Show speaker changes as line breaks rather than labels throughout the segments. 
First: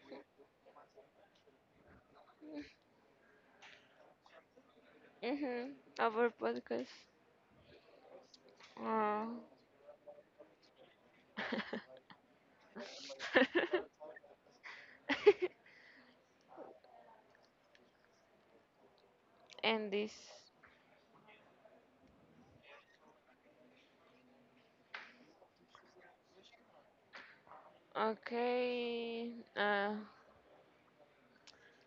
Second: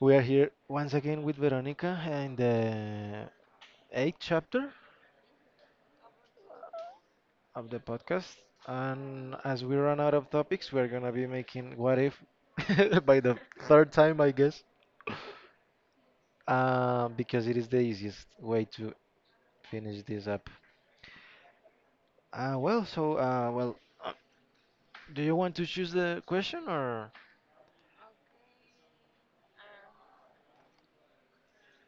We are here once again with Veronica in the eighth chapter
Mm-hmm. Our podcast.
of the podcast.
Uh,
And as we run out of topics, we're gonna be making what if by the third time, I guess, because it is the easiest way to
and
finish
this.
this up. Uh, well, so uh, well, uh, do you want to choose the question or
Okay. Uh,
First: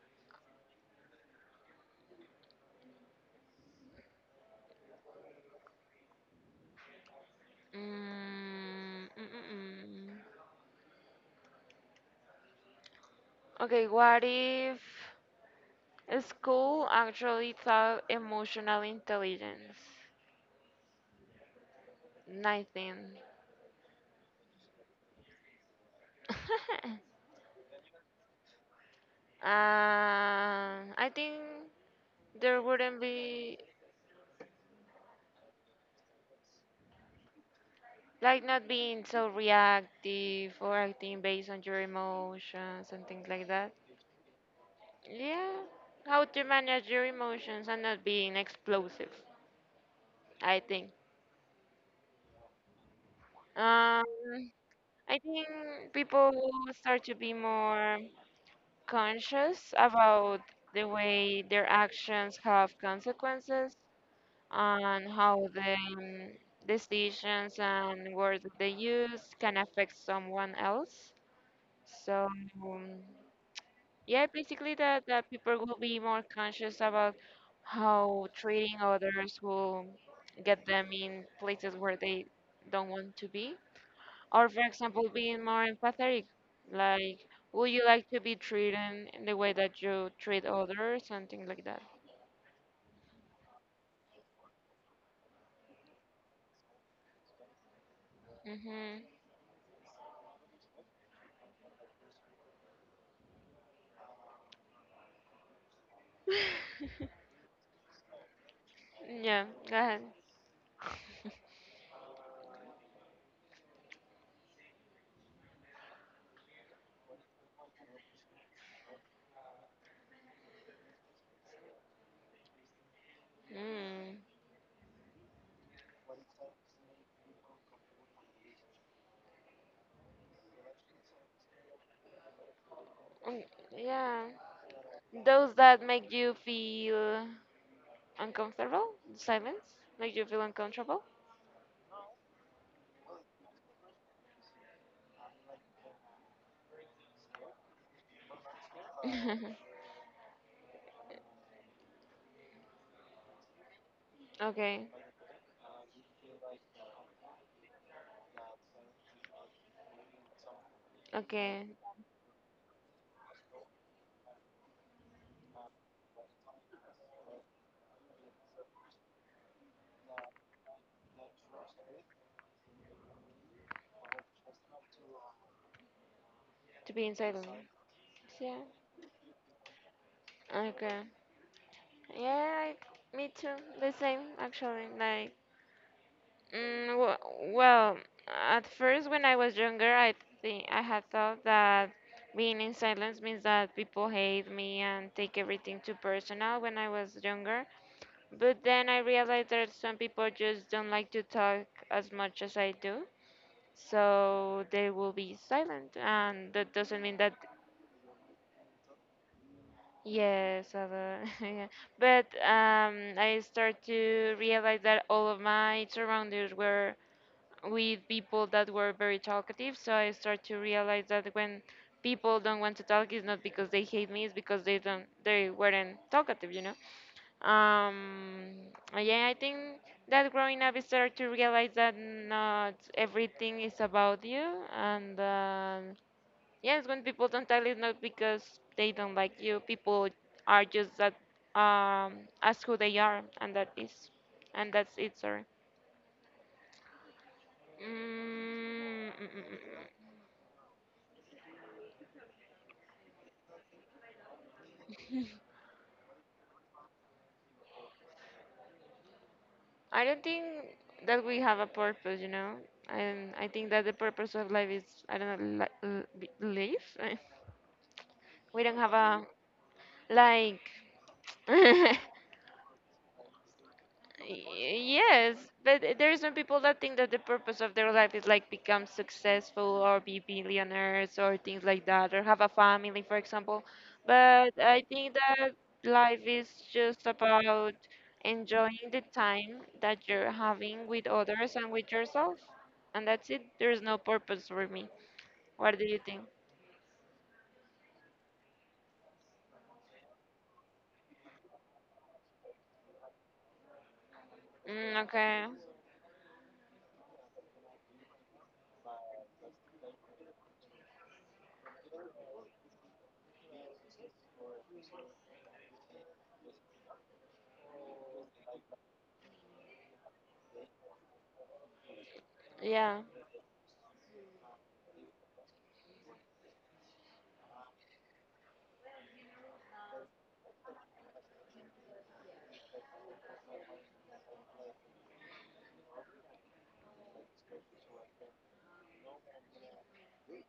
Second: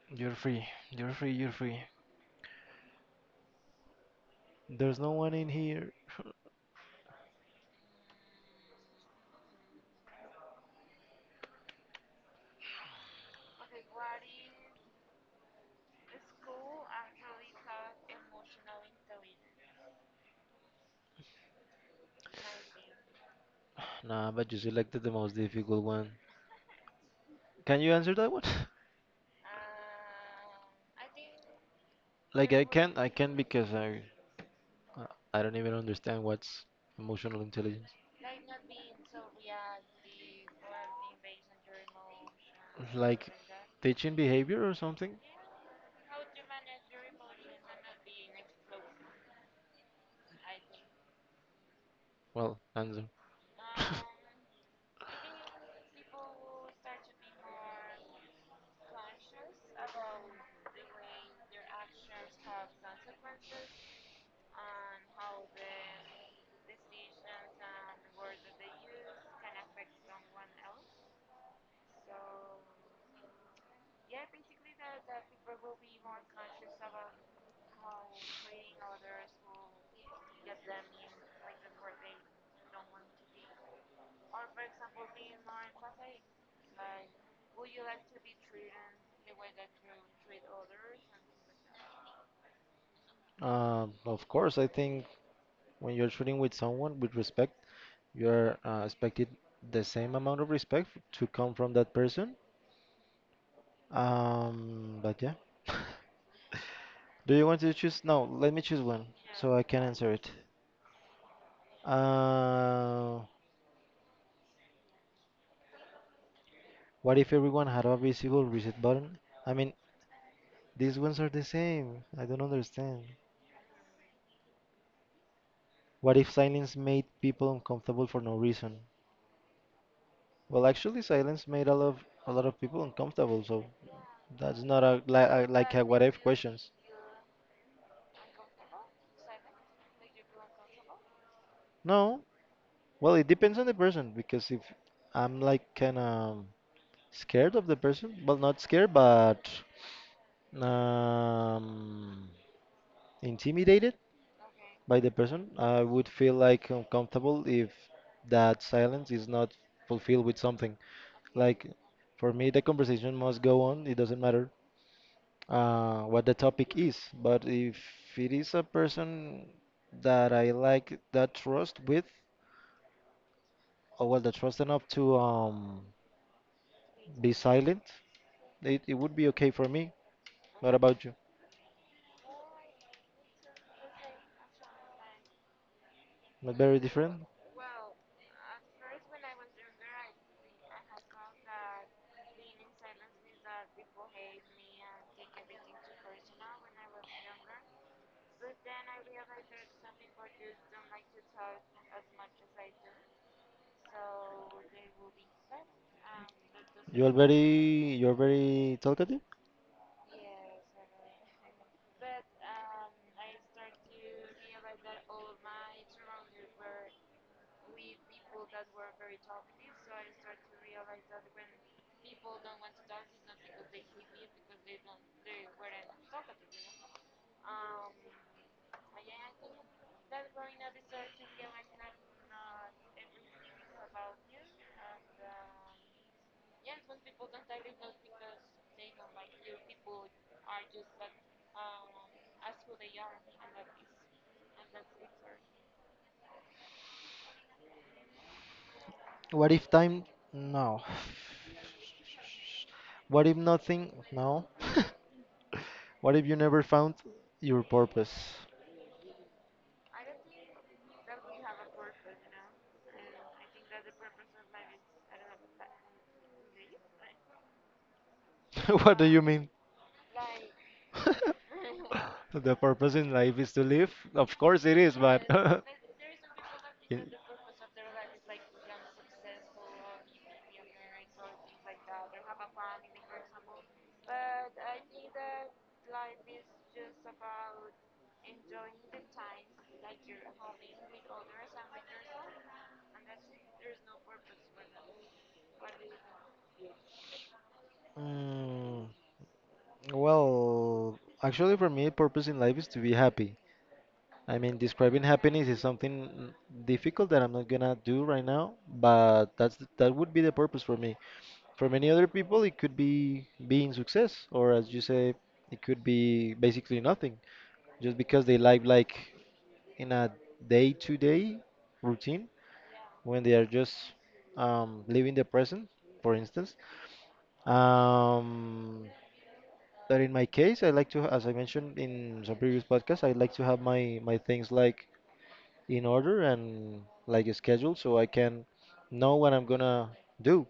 you're free? You're free. You're free. There's no one in here.
mm, mm, mm, mm. Okay, what if school actually taught emotional intelligence? 19.
Nah, but you selected the most difficult one. Can you answer that one?
Um, I think
Like
there
I can
wouldn't
I can
be
because uh, I don't even understand what's emotional intelligence.
like not being so reactive or acting based on your emotions and things
Like
like that.
teaching behavior or something?
Yeah, how to manage your emotions and not being explosive, I think.
Well, answer.
Um, I think people start to be more conscious about the way their actions have consequences and how the decisions and words that they use can affect someone else. So, um, yeah, basically that people will be more conscious about how treating others will get them in places where they don't want to be. Or for example, being more empathetic. Like, would you like to be treated in the way that you treat others? Something like that.
Of course, I think when you're treating with someone with respect, you're
Hmm.
expected the same amount of respect to come from that person. But yeah. Do you want to choose? No, let me choose one
Yeah,
so I
go
can
ahead.
answer it. Uh, What if everyone had a visible reset button? I mean, these ones are the same. I don't understand.
Mm.
What if silence made people uncomfortable for no reason? Well, actually, silence made a lot of people
Mm,
uncomfortable, so
yeah.
that's not a, a
Those
like
that
a what
make
if
you
questions.
feel uncomfortable? Silence? Make you feel uncomfortable?
No, well, it depends on the person because if I'm like kind of scared of the person, well, not scared, but um, intimidated
Okay,
by the person. I would feel like uncomfortable if that silence is not fulfilled with something.
okay,
Like for me, the conversation must go on. It doesn't matter what the topic is, but if it is a person that I like that trust with, or well, the trust enough to
to be
be
inside of it.
silent,
Yeah,
it would be okay for me. What
okay.
about you?
Yeah, like, me too. The same, actually. Like,
Not very
mm, w
different.
well, at first when I was younger, I think I had thought that being in silence means that people hate me and take everything too personal when I was younger. But then I realized that some people just don't like to talk as much as I do. So they will be silent, and that doesn't
You're
mean that.
very you're very talkative.
Yes, I will. Yeah. But I start to realize that all of my surroundings were with people that were very talkative. So I start to realize that when people don't want to talk, it's not because they hate me, it's because they weren't talkative, you know. Um, yeah, I think that growing up, I started to realize that not everything is about you, and. Yes, when people don't tell it's not because they don't like you. People are just that um as who they are, and and that's it. Sorry. mm, mm, mm,
What
mm.
if time?
mm.
No. What if nothing? No. What if you never found your purpose?
I don't think that we have a purpose, you know. And I think that the purpose of life is I don't know, live. We don't have
What do you
a
mean?
like.
The purpose in life is to live? Of course it is, but
Yes, but there is some people that
yeah.
think that the purpose of their life is like become successful or be billionaires or things like that or have a family, for example. But I think that life is just about enjoying the time that you're having with others and with yourself. And that's it. There's no purpose for me. What do you think?
Mm, well, actually, for me, purpose in life is to be happy. I mean,
Mm,
describing happiness
okay.
is something difficult that I'm not gonna do right now, but that would be the purpose for me. For many other people, it could be being success, or as you say, it could be basically nothing, just because they live like in a day-to-day routine
Yeah.
when they are just living the present, for instance. Um, but in my case, I like to, as I mentioned in some previous podcasts, I like to have my things like in order and like a schedule so I can know what I'm gonna do.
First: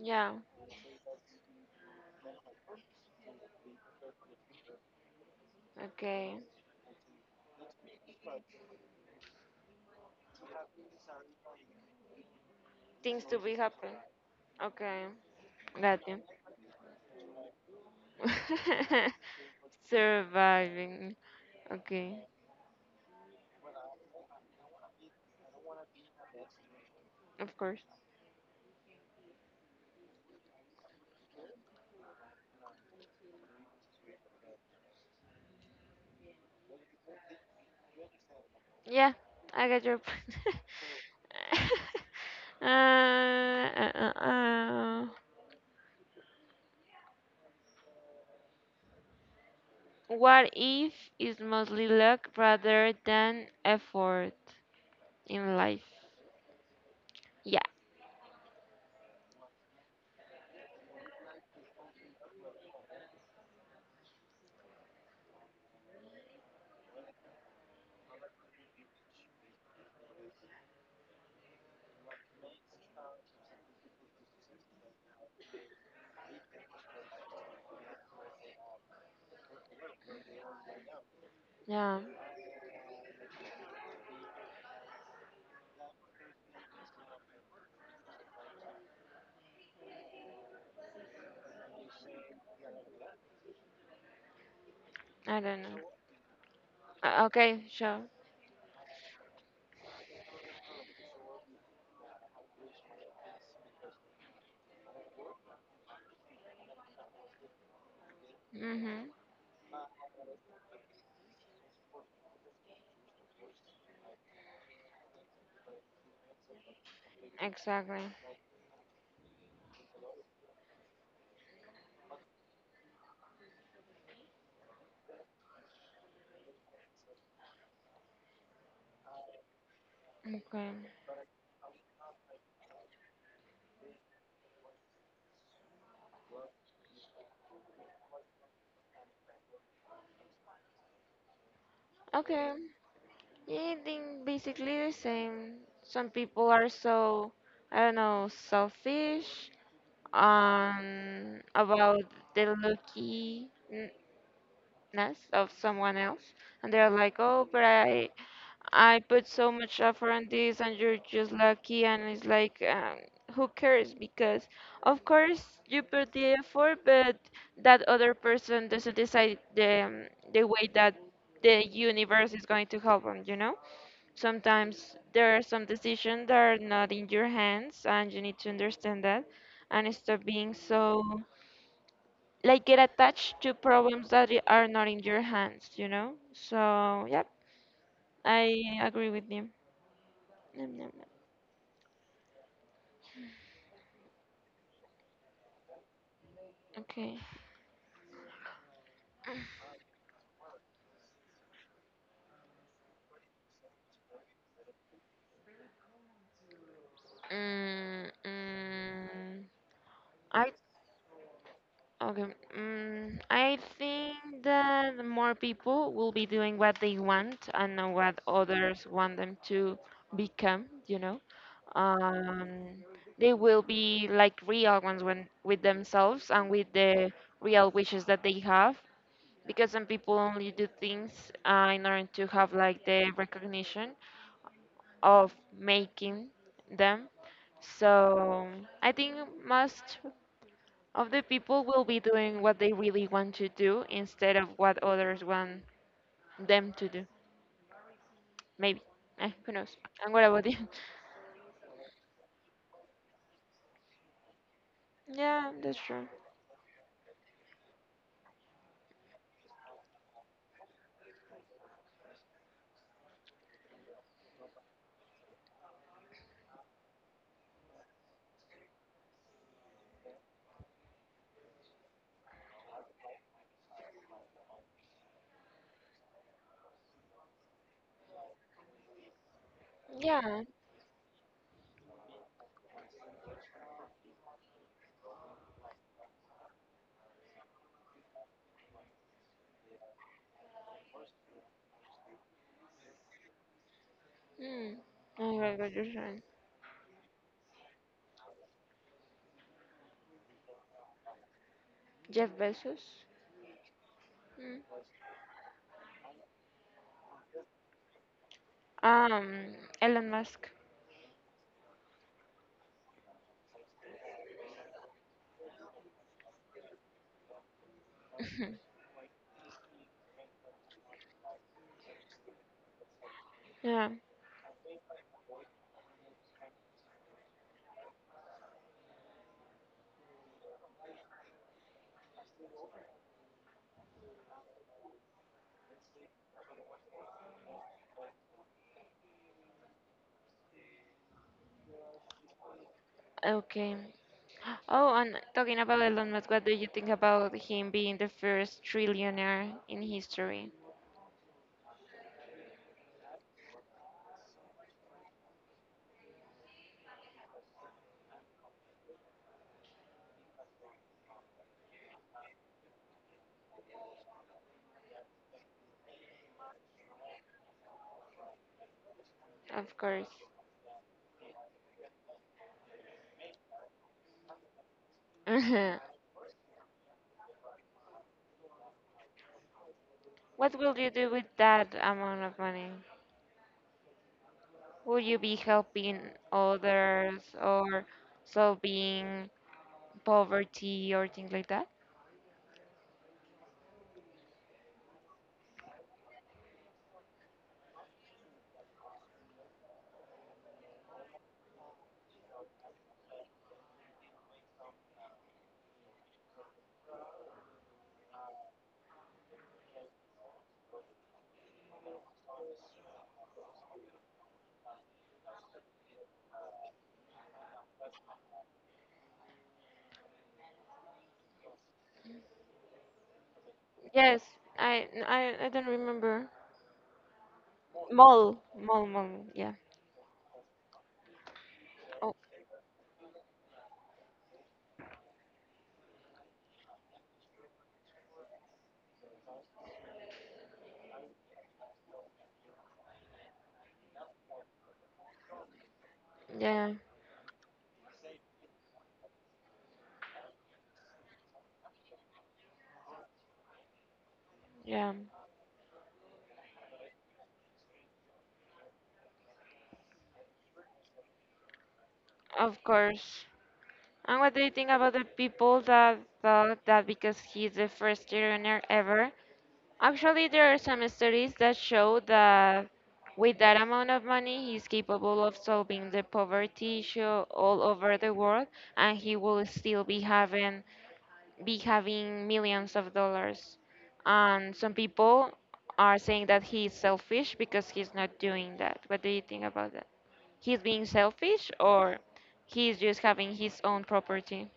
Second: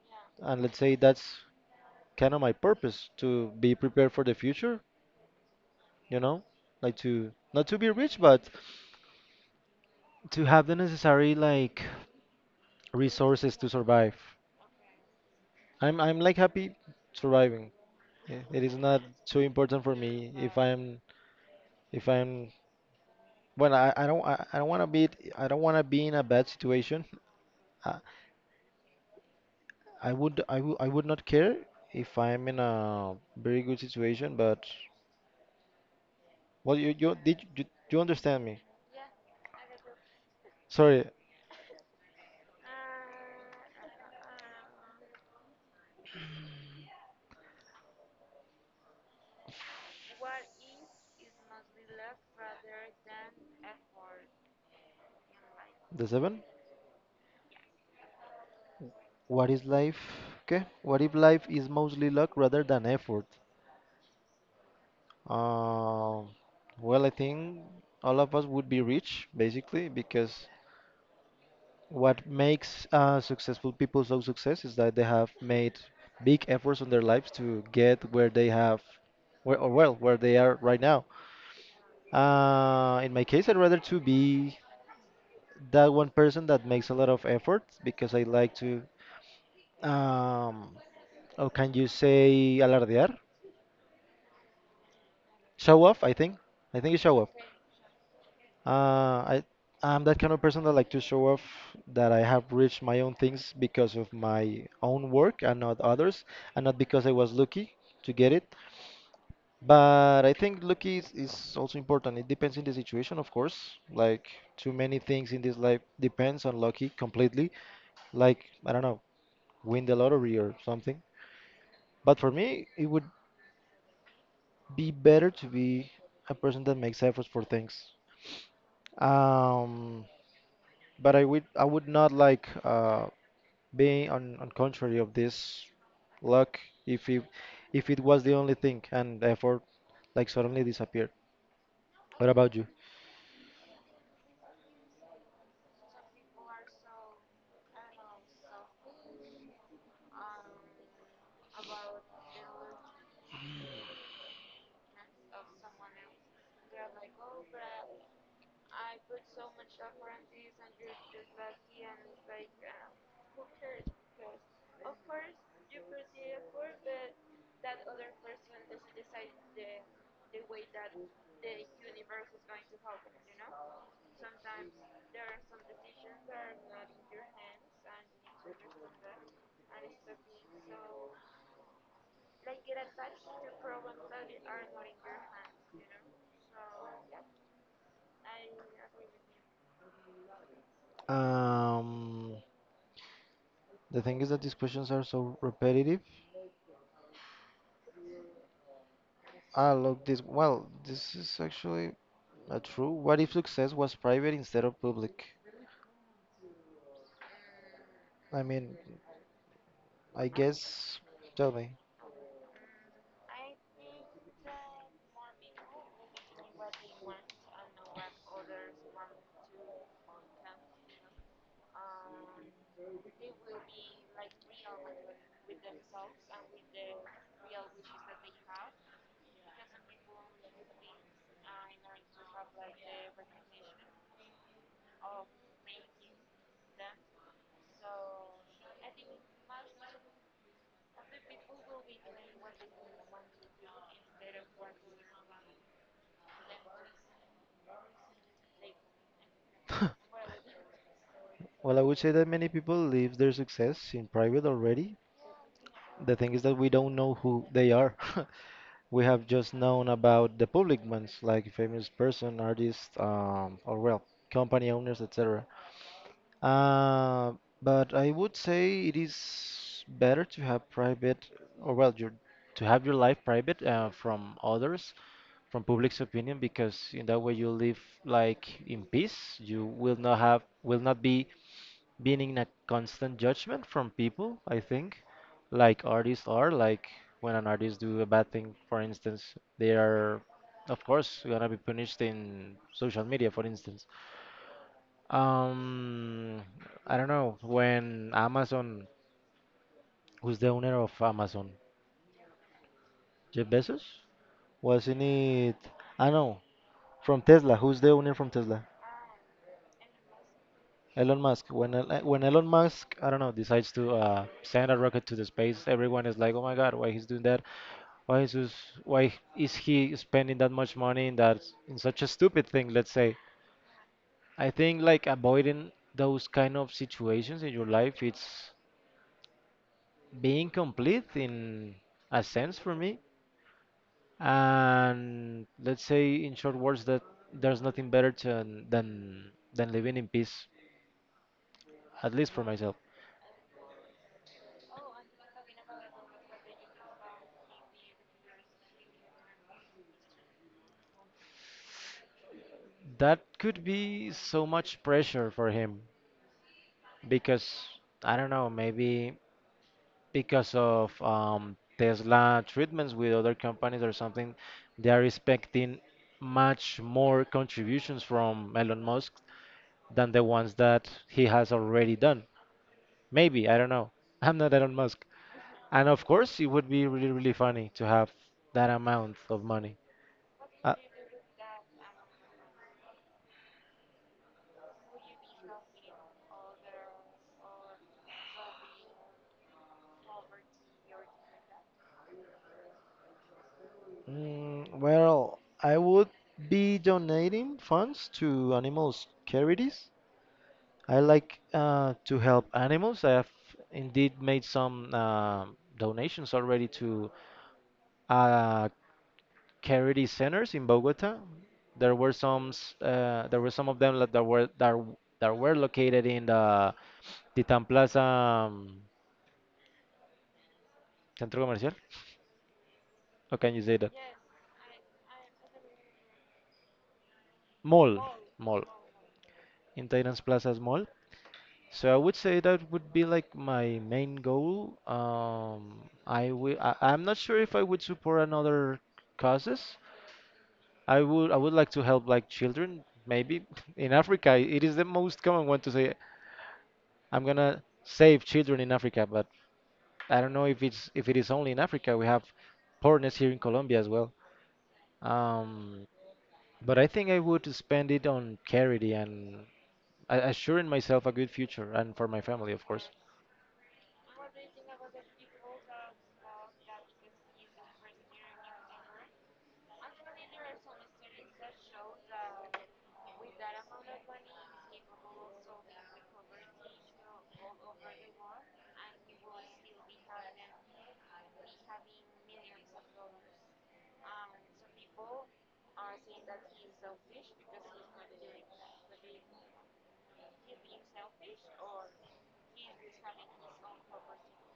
Yeah.
And let's say that's kind of my purpose to be prepared for the future, you
Okay.
know, like to not to be rich, but to have the necessary like
Things to be
resources to
happy.
survive.
Okay. Got
I'm
you.
I'm like happy surviving. It is not so important for me
Surviving.
if
Okay,
I'm well I don't wanna be in a bad situation.
of course.
I, I would not care if I'm in a very good situation, but well, you understand me?
Yeah, I get your point.
Sorry,
uh, uh, uh, uh. What if is mostly luck rather than effort in life?
the seven.
Yeah,
What is life? Okay. What if life is mostly luck rather than effort? Um. Well, I think all of us would be rich basically because what makes successful people so success is that they have made big efforts on their lives to get where they have, where or well, where they are right now.
yeah,
In my case, I'd rather to be that one person that makes a lot of effort because I like to, um, or can you say alardear?
I don't know.
Show off, I think. I think it's show off.
Okay, sure.
Uh, I, I'm that kind of person that like to show off that I have reached my own things because of my own work and not others, and not because I was lucky to get it.
Mm-hmm,
But I think lucky is also important. It depends on the situation, of course. Like too many things in this life depends on lucky completely.
exactly.
Like I don't know, win the lottery or something. But for me, it would be better to be a person that makes efforts for things. Um,
Okay,
but I would not like being on contrary of this luck if it if it was the only thing and effort like suddenly disappeared. What
okay.
about you?
Yeah, I think basically the same. Some people are so, I don't know, selfish about the lookiness of someone else, and they're like, "Oh, I put so much effort on this, and you're just lucky." And it's like, who cares? Because of course you put the effort, but that other person doesn't decide the way that the universe is going to help them, you know? Sometimes there are some decisions that are not in your hands, and you need to understand that and stop being so like get attached to problems that are not in your hands, you know? So, yep, I agree with you. Nom, nom, nom.
Um, the thing is that these questions are so repetitive.
Okay.
Ah, look, this, well, this is actually not true. What if success was private instead of public?
Mm,
I mean,
mm,
I
I
guess, tell me.
Okay. Mm, I think that more people will be doing what they want and not what others want them to become, you know. Um, they will be like real ones when with themselves and with the real wishes that they have. Because some people only do things in order to have like the recognition of making them. So I think most of the people will be doing what they really want to do instead of what others want them to do. Maybe. Eh, who knows? And what about you?
Well, I would say that many people live their success in private already.
Yeah, that's true.
The thing is that we don't know who they are. We have just known about the public ones, like famous person, artists, or well, company owners, etc. Uh, but I would say it is better to have private, or well, your to have your life private from others, from public's opinion, because in that way you live like in peace. You will not have,
Yeah.
will not be being in a constant judgment from people. I think, like artists are, like when an artist do a bad thing, for instance, they are, of course, gonna be punished in social media, for instance.
Hmm. Oh my God, you're right.
Um, I don't know. When Amazon, who's the owner of Amazon?
Jeff Bezos.
Jeff Bezos?
Hmm.
Wasn't it? I know. From Tesla. Who's the owner from Tesla?
Um, Elon Musk.
Elon Musk. When when Elon Musk, I don't know, decides to send a rocket to the space, everyone is like, "Oh my God, why he's doing that? Why is this, why is he spending that much money in that in such a stupid thing?" Let's say.
Yeah.
I think like avoiding those kind of situations in your life, it's being complete in a sense for me. And let's say, in short words, that there's nothing better to, than living in peace, at least for myself.
Okay. Oh, and talking about Elon Musk, what do you think about him being the first trillionaire in history?
That could be so much pressure for him because I don't know, maybe because of Tesla treatments with other companies or something, they are expecting much more contributions from Elon Musk
Of course.
than the ones that he has already done. Maybe, I don't know. I'm not Elon Musk. And of course, it would be really, really funny to have that amount of money.
What
Uh,
will you do with that amount of money? Would you be helping others or solving poverty or things like that?
well, I would be donating funds to animals charities. I like to help animals. I have indeed made some donations already to a charity centers in Bogota. There were there were some of them that were located in the Titan Plaza Centro Comercial. How can you say that?
Yes, I don't remember.
Mall,
Mall,
mall,
mall, mall. Yeah.
in Titans Plaza's mall. So I
Oh,
would say that would be like my main goal. I will. I'm not sure if I would support another causes. I would. I would like to help like children, maybe in Africa. It is the most common one to say.
yeah,
I'm gonna save children in Africa, but I don't know if it is only in Africa. We have partners here in Colombia as well.
yeah.
Um, but I think I would spend it on charity and assuring myself a good future and for my family,
Of
of course.
course. And what do you think about the people that thought that because he's the first trillionaire ever, actually, there are some studies that show that with that amount of money, he's capable of solving the poverty issue all over the world, and he will still be having millions of dollars. And some people are saying that he's selfish because he's not doing that. What do you think about that? He's being selfish, or he's just having his own property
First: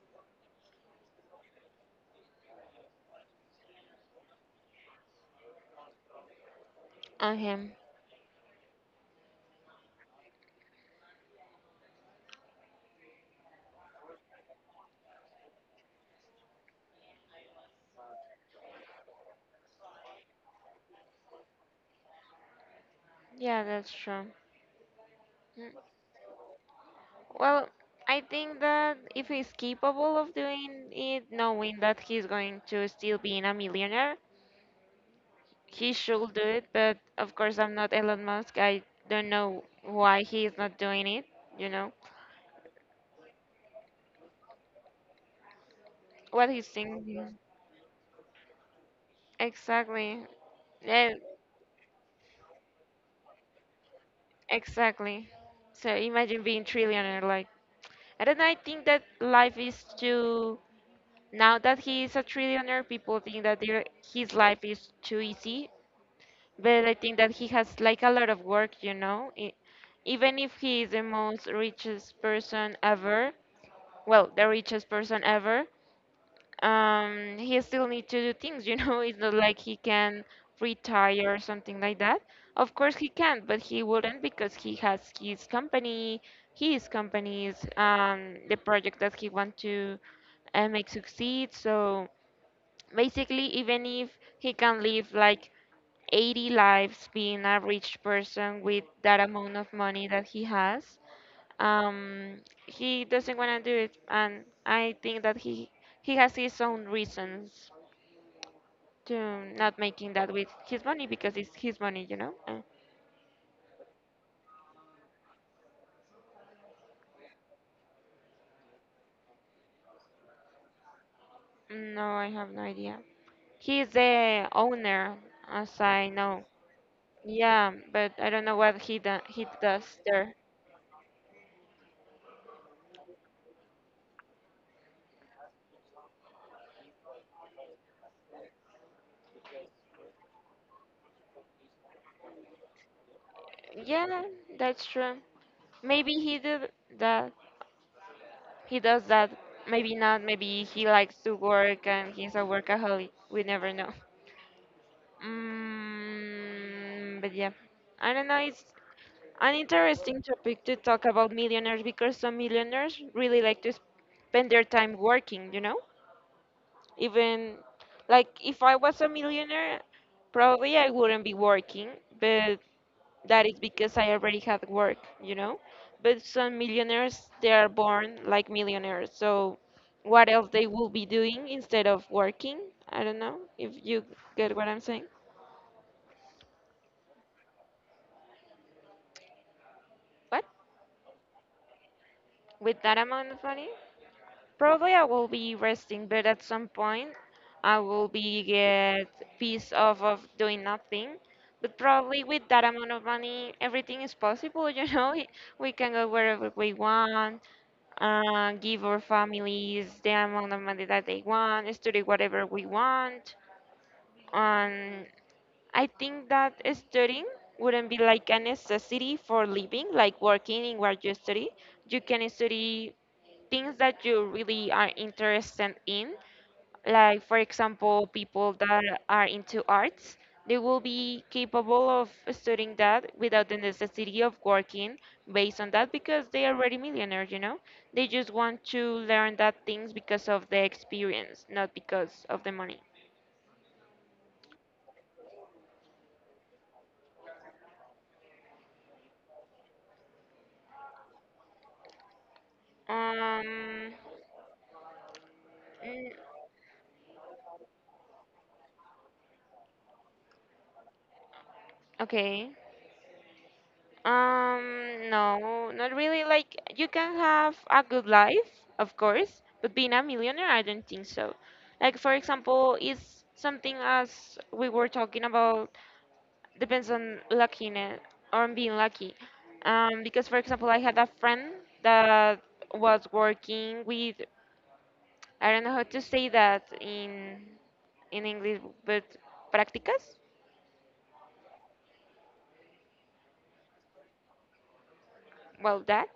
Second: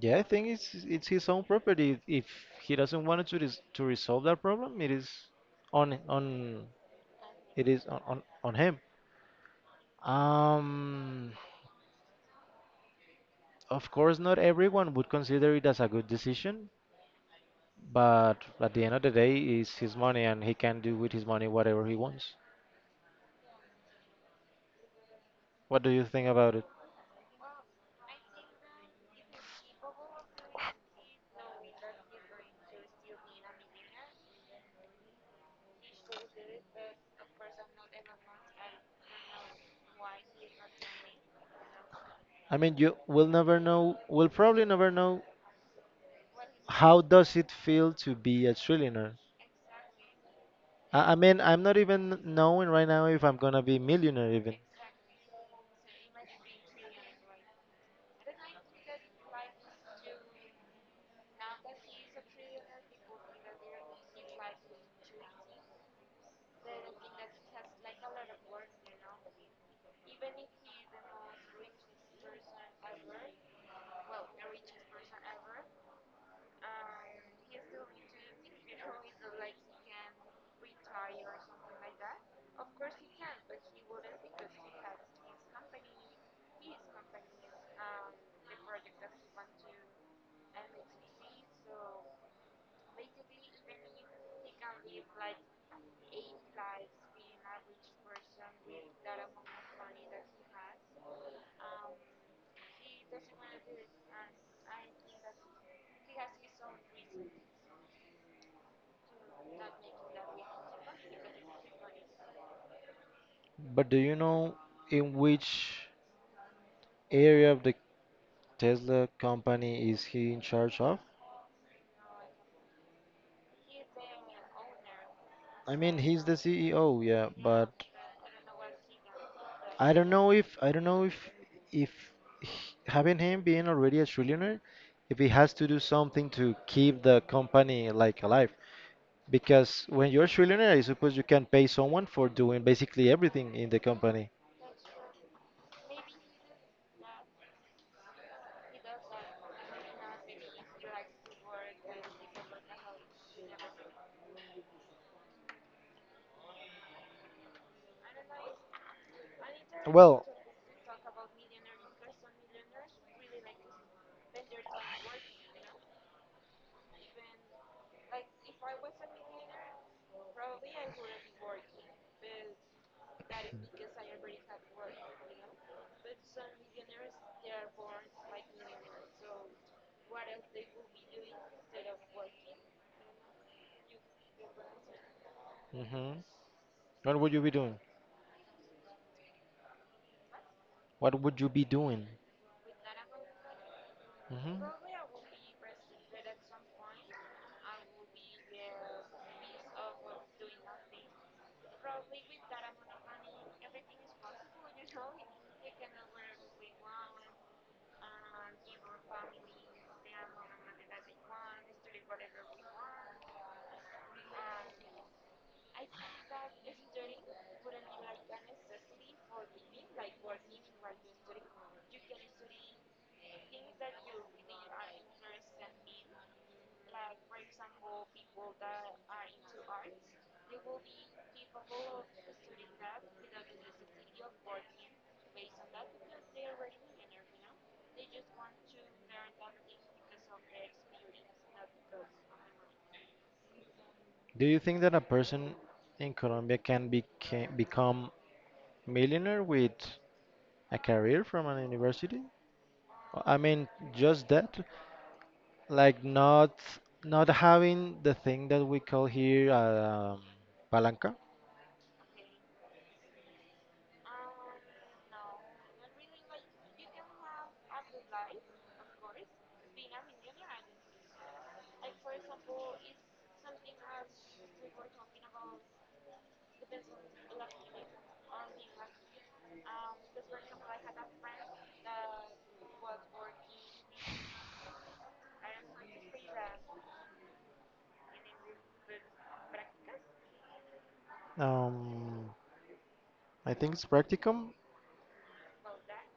Yeah, I think it's his own property. If he doesn't want to resolve that problem, it is on
on him?
on him. Um, of course, not everyone would consider it as a good decision. But at the end of the day, it's his money and he can do with his money whatever he wants.
Yeah, that's true. Mm.
What do you think about it?
Well, I think that if he's capable of doing it, knowing that he's going to still being a millionaire, he should do it. But of course, I'm not Elon Musk. I don't know why he is not doing it. You know
I mean, you will never know, will probably never know
what he's
how does
thinking.
it feel to be a trillionaire.
Exactly. Yeah,
I mean, I'm not even knowing right now if I'm gonna be millionaire even.
exactly. So imagine being trillionaire. Like I don't know. I think that life is too. Now that he is a trillionaire, people think that his life is too easy. But I think that he has like a lot of work, you know. Even if he is the most richest person ever, well, the richest person ever, he still need to do things, you know. It's not like he can retire or something like that. Of course he can, but he wouldn't because he has his company, his companies, the project that he want to make succeed. So basically even if he can live like 80 lives being a rich person with that amount of money that he has um he doesn't want to do it, and I think that he has his own reasons to not making that with his money because it's his money, you know.
But do you know in which area of the Tesla company is he in charge of?
No, I have no idea. He is the owner,
I
as
mean,
I
he's the
know.
CEO, yeah, but
Yeah, but I don't know what he
I
does
don't know
there.
if I don't know if h- having him being already a trillionaire, if he has to do something to keep the company like alive. Because when you're a trillionaire, I suppose you can pay someone for doing basically everything in the
Yeah,
company.
that's true. Maybe he did that. He does that. Maybe not. Maybe he likes to work and he's a workaholic. We never know. Mm, but yeah, I don't know. It's an interesting
Well,
topic to talk about millionaires because some millionaires really like to spend their time working, you know? Even like if I was a millionaire, probably I wouldn't be working, but that is because I already have work, you know? But some millionaires, they are born like millionaires. So what else they will be doing instead of working? I don't know if you get what I'm saying.
hmm, what would you be doing?
But
What would you be doing?
with that amount of money,
Hmm.
probably I will be resting, but at some point I will be get peace off of doing nothing. But probably with that amount of money, everything is possible, you know? We can go wherever we want. Give our families the amount of money that they want, study whatever we want. And I think that studying wouldn't be like a necessity for living, like working in what you study. You can study things that you really are interested in, like for example people that are into arts, they will be capable of studying that without the necessity of working based on that because they are already millionaires, you know, they just want to learn that things because of the experience, not because of the money.
Do you think that a person in Colombia can become millionaire with a career from an university? I mean,
um
just that, like
mm,
not having the thing that we call here palanca.
okay. No, not really. Like, you can have a good life, of course, but being a millionaire, I don't think so. Like, for example, is something as we were talking about depends on luckiness or on being lucky. Because for example, I had a friend that was working with I don't know how to say that in English, but prácticas.
Um, I think it's practicum,
Well, that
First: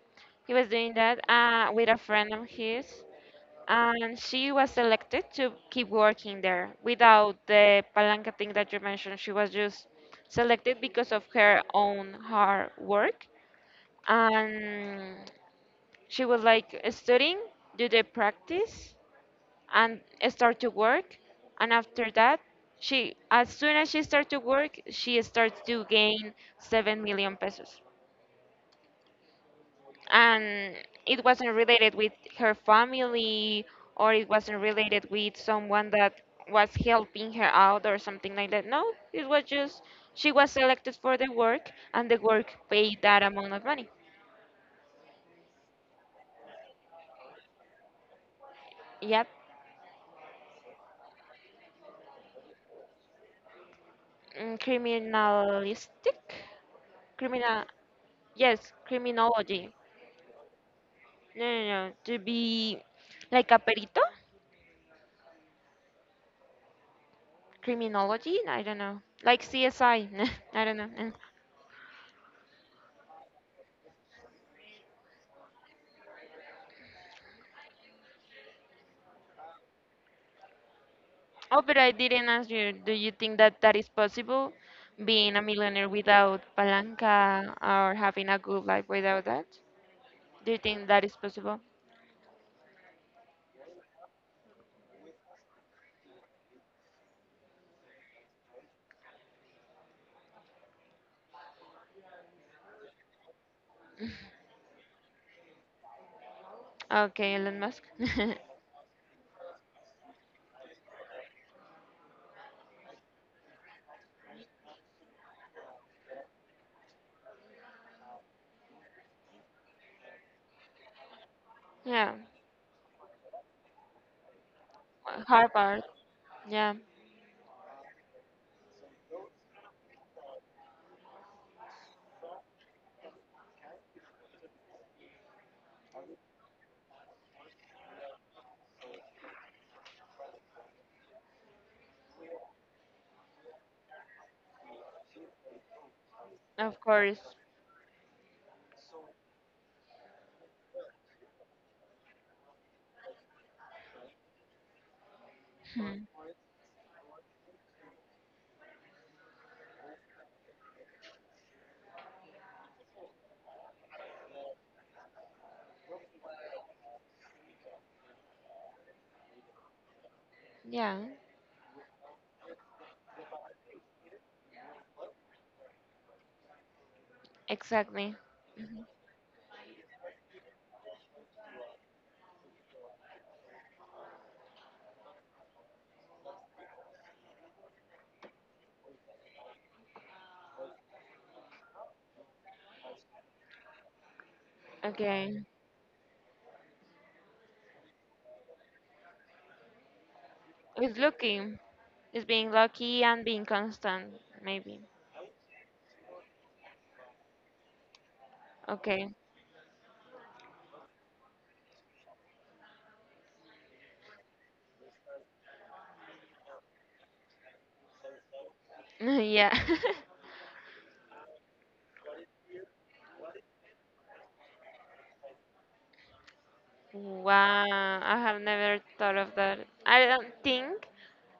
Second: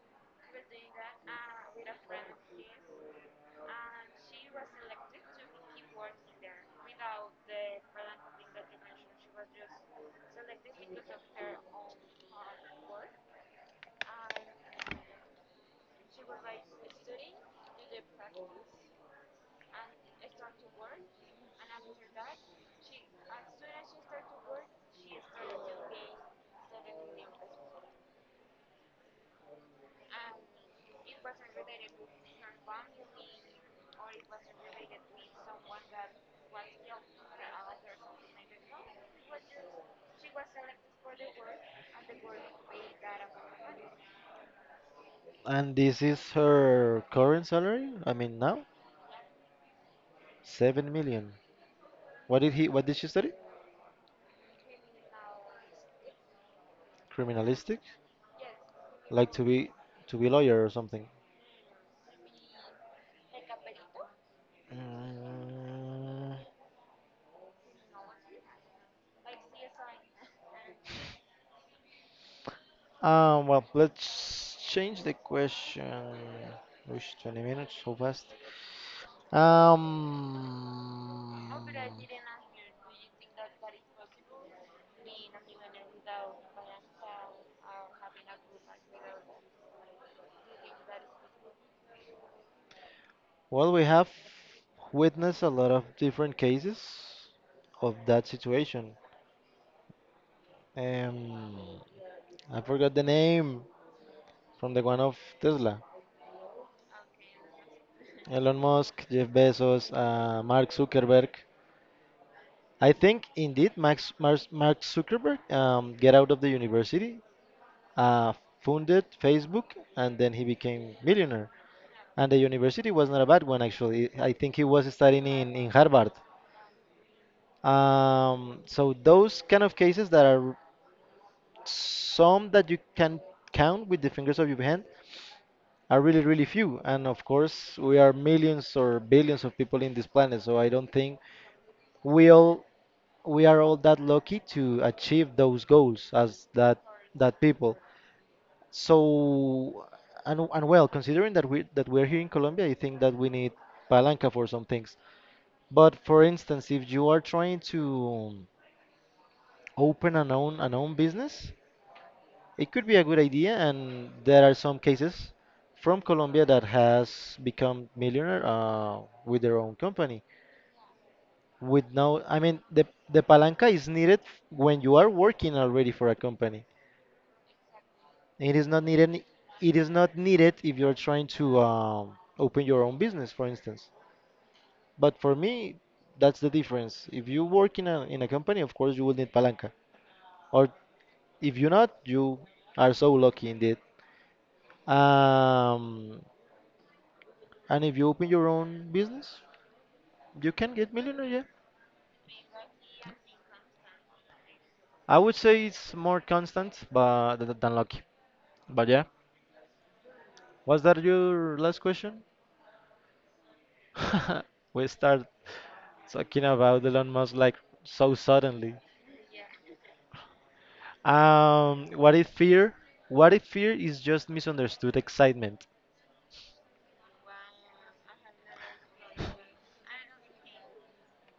he was doing that with a friend of his, and she was selected to keep working there without the palanca thing that you mentioned. She was just selected because of her own hard work, and she was like studying, do the practice, and start to work. And after that, she, as soon as she starts to work, she starts to gain 7 million pesos, and it wasn't related with her family, or it wasn't related with someone that was helping her out or something like that. No, it was just she was selected for the work and the work paid that amount of money.
and this is her current salary. I mean, now
Yep,
7 million. What did he? What did she study?
mm, criminalistic, criminal,
Criminalistic,
yes,
like
criminology.
to be lawyer or something.
No, no, no, to be like a perito,
Mm.
criminology. I don't know, like CSI. I I don't know.
Well, let's change the question. Wish 20 minutes so fast. Um,
Oh, but I didn't ask you. Do you think that that is possible, being a millionaire without palanca or having a good life without that? Do you think that is possible?
well, we have witnessed a lot of different cases of that situation. Um, I forgot the name from the one of Tesla.
Okay, Elon Musk.
Elon Musk, Jeff Bezos, Mark Zuckerberg. I think indeed Max, Mars Mark Zuckerberg get out of the university uh, founded Facebook, and then he became millionaire.
Yeah,
And the university was not a bad one, actually. I think he was studying in
Harvard.
Harvard.
Yeah,
So those kind of cases that are some that you can count with the fingers of your hand are really, really few. And of course, we are millions or billions of people in this planet, so I don't think we all we are all that lucky to achieve those goals as
of course.
that people. So, and well, considering that we're here in Colombia, I think that we need palanca for some things. But
Hmm.
for instance, if you are trying to open an own business, it could be a good idea. And there are some cases from Colombia that has become millionaire with their own company.
Yeah,
With no, I mean, the palanca is needed when you are working already for a company.
exactly.
It is not
Mhm.
needed. It is not needed if you're trying to open your own business, for instance. But for me, that's the difference. If you work in a company, of course you will need palanca. Or if you're not, you are so lucky indeed.
Okay,
Um, and if you open your own business, you can get
it's
millionaire.
lucky.
Yeah,
It's being lucky and being constant, maybe.
I would say it's more constant, but than lucky. But yeah,
Okay.
was that your last question? We start talking about Elon Musk like so suddenly.
Yeah.
Um, what if fear? What if fear is just misunderstood excitement?
Wow, I have never thought of that. I don't think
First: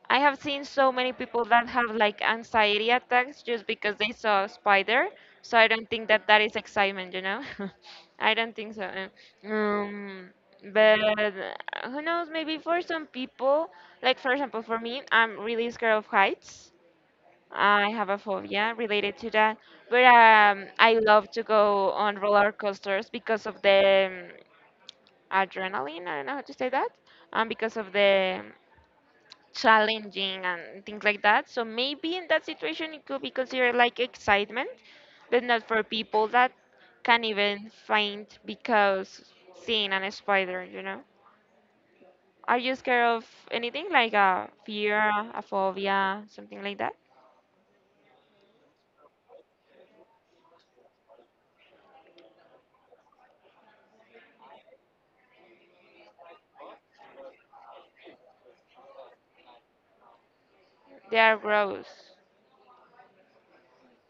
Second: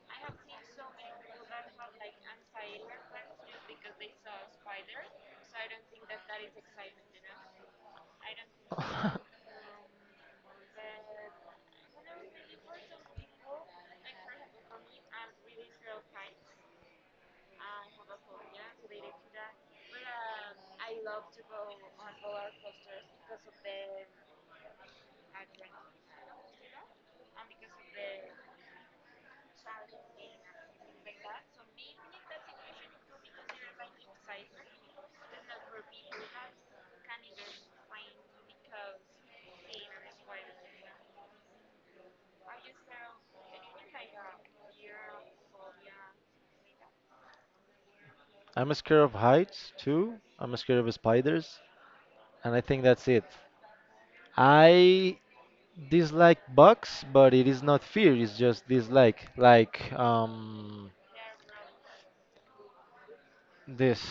I have seen so many people that have like anxiety attacks just because they saw a spider. So I don't think that that is excitement, you know? I don't think so. Um, but Who knows? Maybe for some people, like for example, for me, I'm really scared of heights. I have a phobia related to that. But I love to go on roller coasters because of the adrenaline. I don't know how to say that. Because of the challenging and things like that. So maybe in that situation it could be considered like excitement, but not for people that can even faint because seeing a spider, you know. Are you scared of anything like a fear, a phobia, something like that?
I'm scared of heights too. I'm scared of spiders, and I think that's it. I dislike bugs, but it is not fear. It's just dislike. Like
They are gross.
this.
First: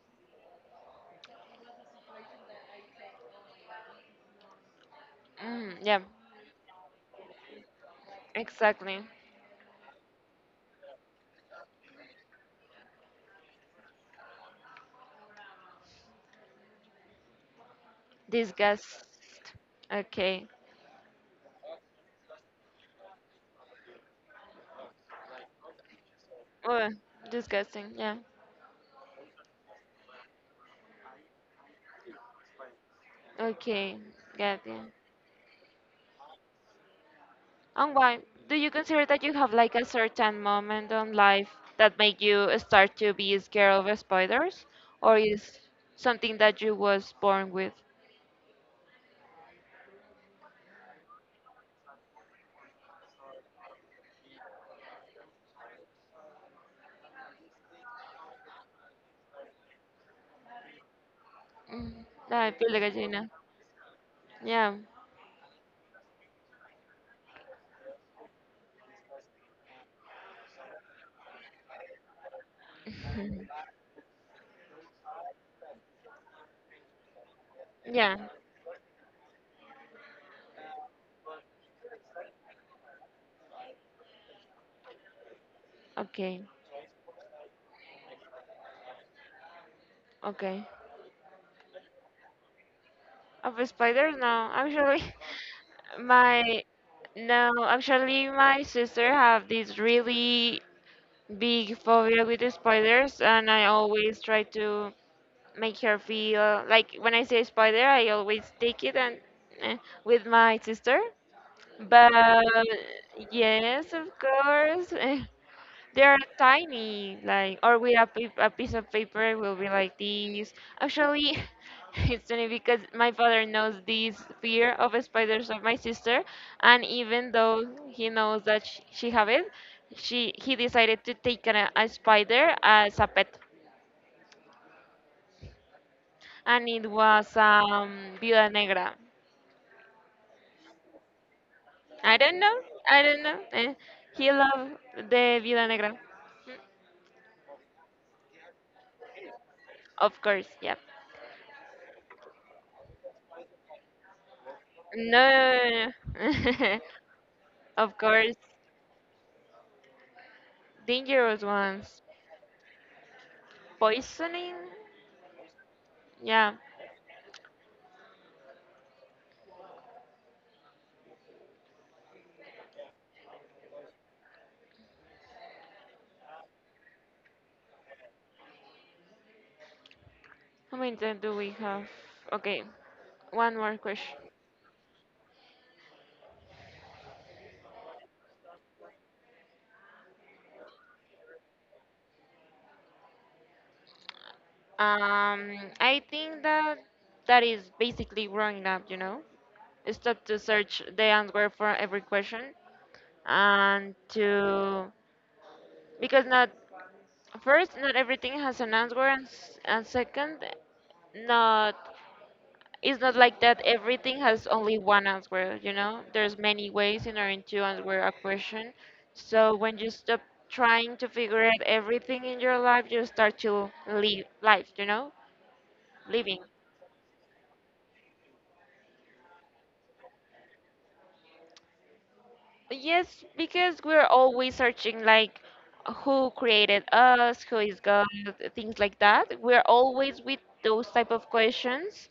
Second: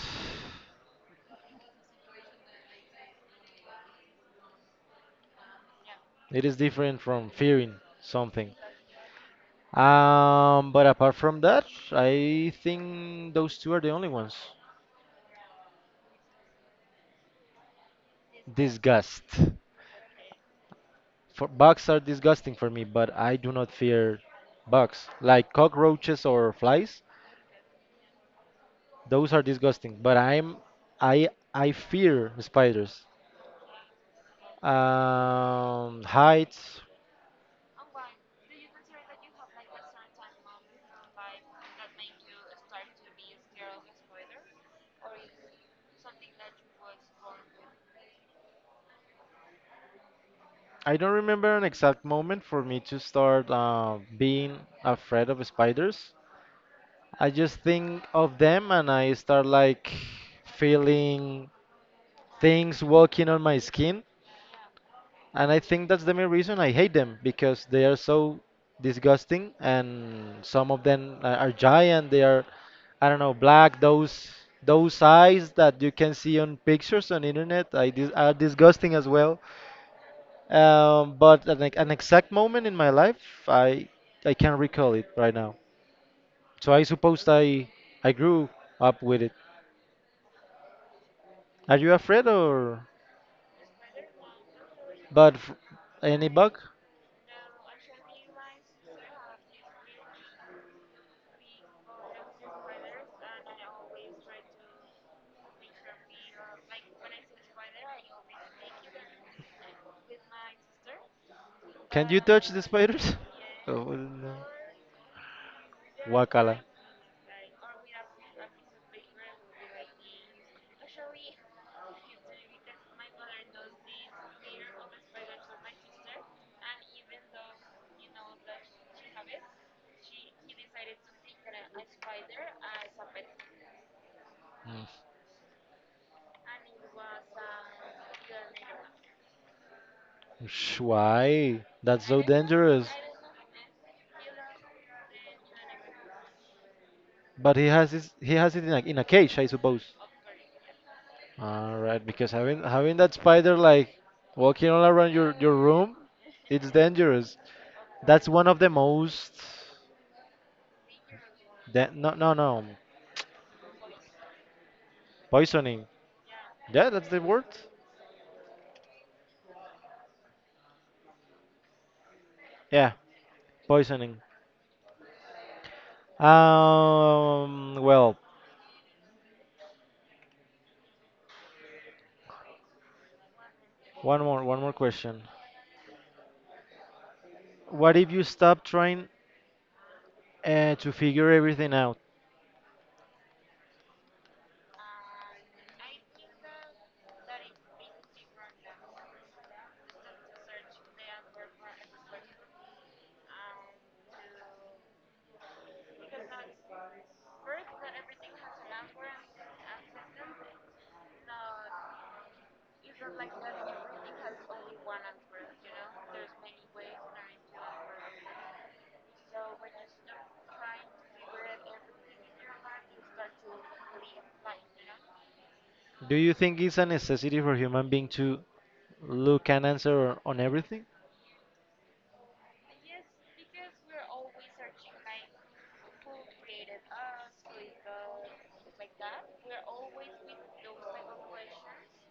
Mm, yeah,
It is different from fearing something.
exactly.
But apart from that, I think those two are the only ones.
Disgust.
Disgust.
Okay.
For, bugs are disgusting for me, but I do not fear bugs. Like cockroaches or
Well,
flies,
disgusting. Yeah.
those are disgusting. But I fear spiders.
Okay. Got you.
Heights.
And why do you consider that you have like a certain moment on life that make you start to be scared of spiders, or is something that you was born with?
I don't remember an exact moment for me to start being afraid of spiders. I just think of them and I start like feeling
Mm, I feel
things
like gallina.
walking on my skin.
Yeah.
And I think that's the main reason I hate them because they are so disgusting and some of them are giant. They are, I don't know, black. Those eyes that you can see on pictures on internet I dis
Yeah.
are disgusting as well. An exact moment in my life, I I can't recall it right now.
Okay.
So I suppose I grew up with it.
Okay.
Are you afraid or
Of spiders? No, actually,
but f- any bug?
my no, actually, my sister have this really big phobia with the spiders, and I always try to make her feel like when I say spider, I always take it and eh, with my sister.
Can
But
you touch the spiders?
yes,
Oh,
of
no.
course, eh, they are
Wakala.
tiny, like or with a, pa- a piece of paper it will be like this. Actually, it's funny because my father knows this fear of spiders of my sister, and even though he knows that she have it, she he decided to take an, a spider as a pet and it was Viuda Negra.
Why? That's
I
so
don't know.
dangerous.
I don't know. Eh, he loved the Viuda Negra. Mm,
But he has his, he has it in a cage, I suppose.
of course, yep.
All right, because having that spider like walking all around your
No,
room, it's dangerous.
of
That's
course,
one of the most
dangerous
da-
ones.
no no no
Poisoning?
poisoning.
Yeah.
Yeah, that's the word. Yeah, poisoning. Um, well,
How many time do we have? Okay, one more question.
one more question. What if you stop trying to figure everything out?
I think that that is basically growing up, you know? Stop to search the answer for every question and to, because not first not everything has an answer, and s- and second not, it's not like that everything has only one answer, you know. There's many ways in order to answer a question, so when you stop trying to figure out everything in your life, you start to live life, you know.
Do you
Living.
think it's a necessity for human being to look and answer on everything?
Yes, because we're always searching like who created us, who is God, things like that. We're always with those type of questions,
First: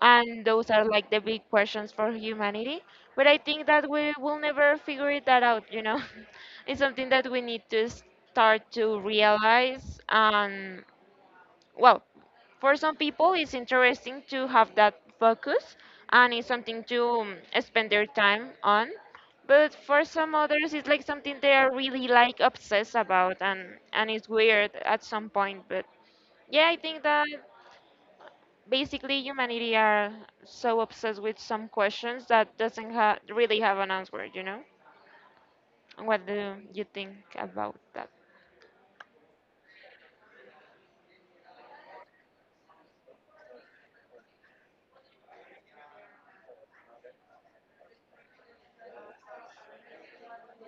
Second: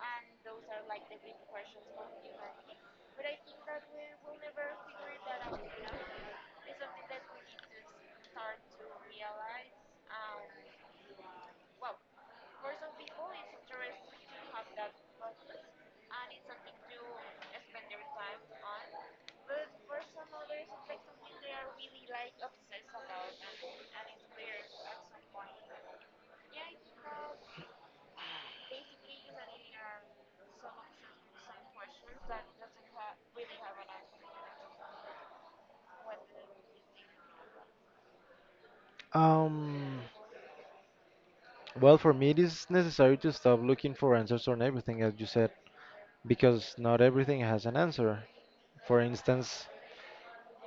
and those are like the big questions for humanity, but I think that we will never figure it that out, you know. It's something that we need to start to realize. Well, for some people it's interesting to have that focus, and it's something to spend their time on. But for some others it's like something they are really like obsessed about, and it's weird at some point. But yeah, I think that basically humanity are so obsessed with some questions that doesn't ha- really have an answer, you know. What do you think about that?
Um, well, for me, it is necessary to stop looking for answers on everything, as you said, because not everything has an answer. For instance,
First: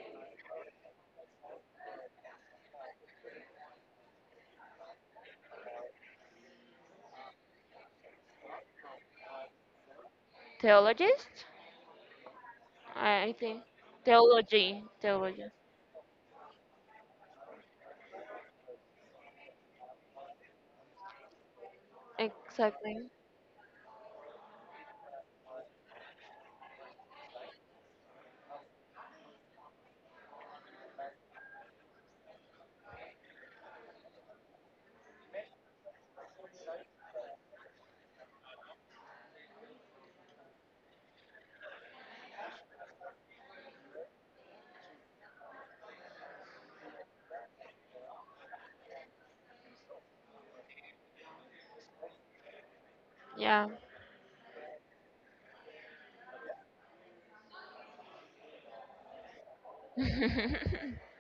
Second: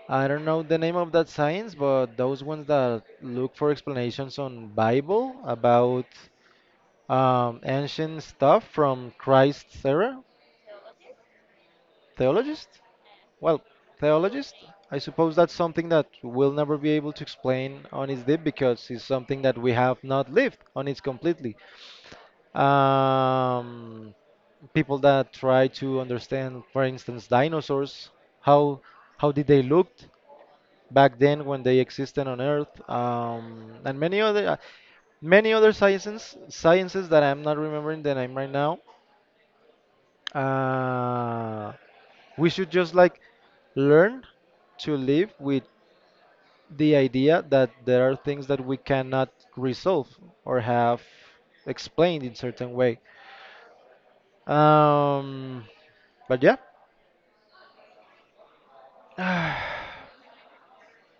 I don't know the name of that science, but those ones that look for explanations on Bible about ancient stuff from Christ's era,
Theologist.
theologists.
I
Well,
think,
theologist,
theology.
I suppose that's something that we'll never be able to explain on its deep because it's something that we have not lived on its completely.
Exactly.
um, People that try to understand, for instance, dinosaurs, how how did they looked back then when they existed on Earth, and many other sciences that I'm not remembering the name right now. Uh, we should just like learn to live with the idea that there are things that we cannot resolve or have explained in certain way.
Yeah.
Um, but Yeah. 唉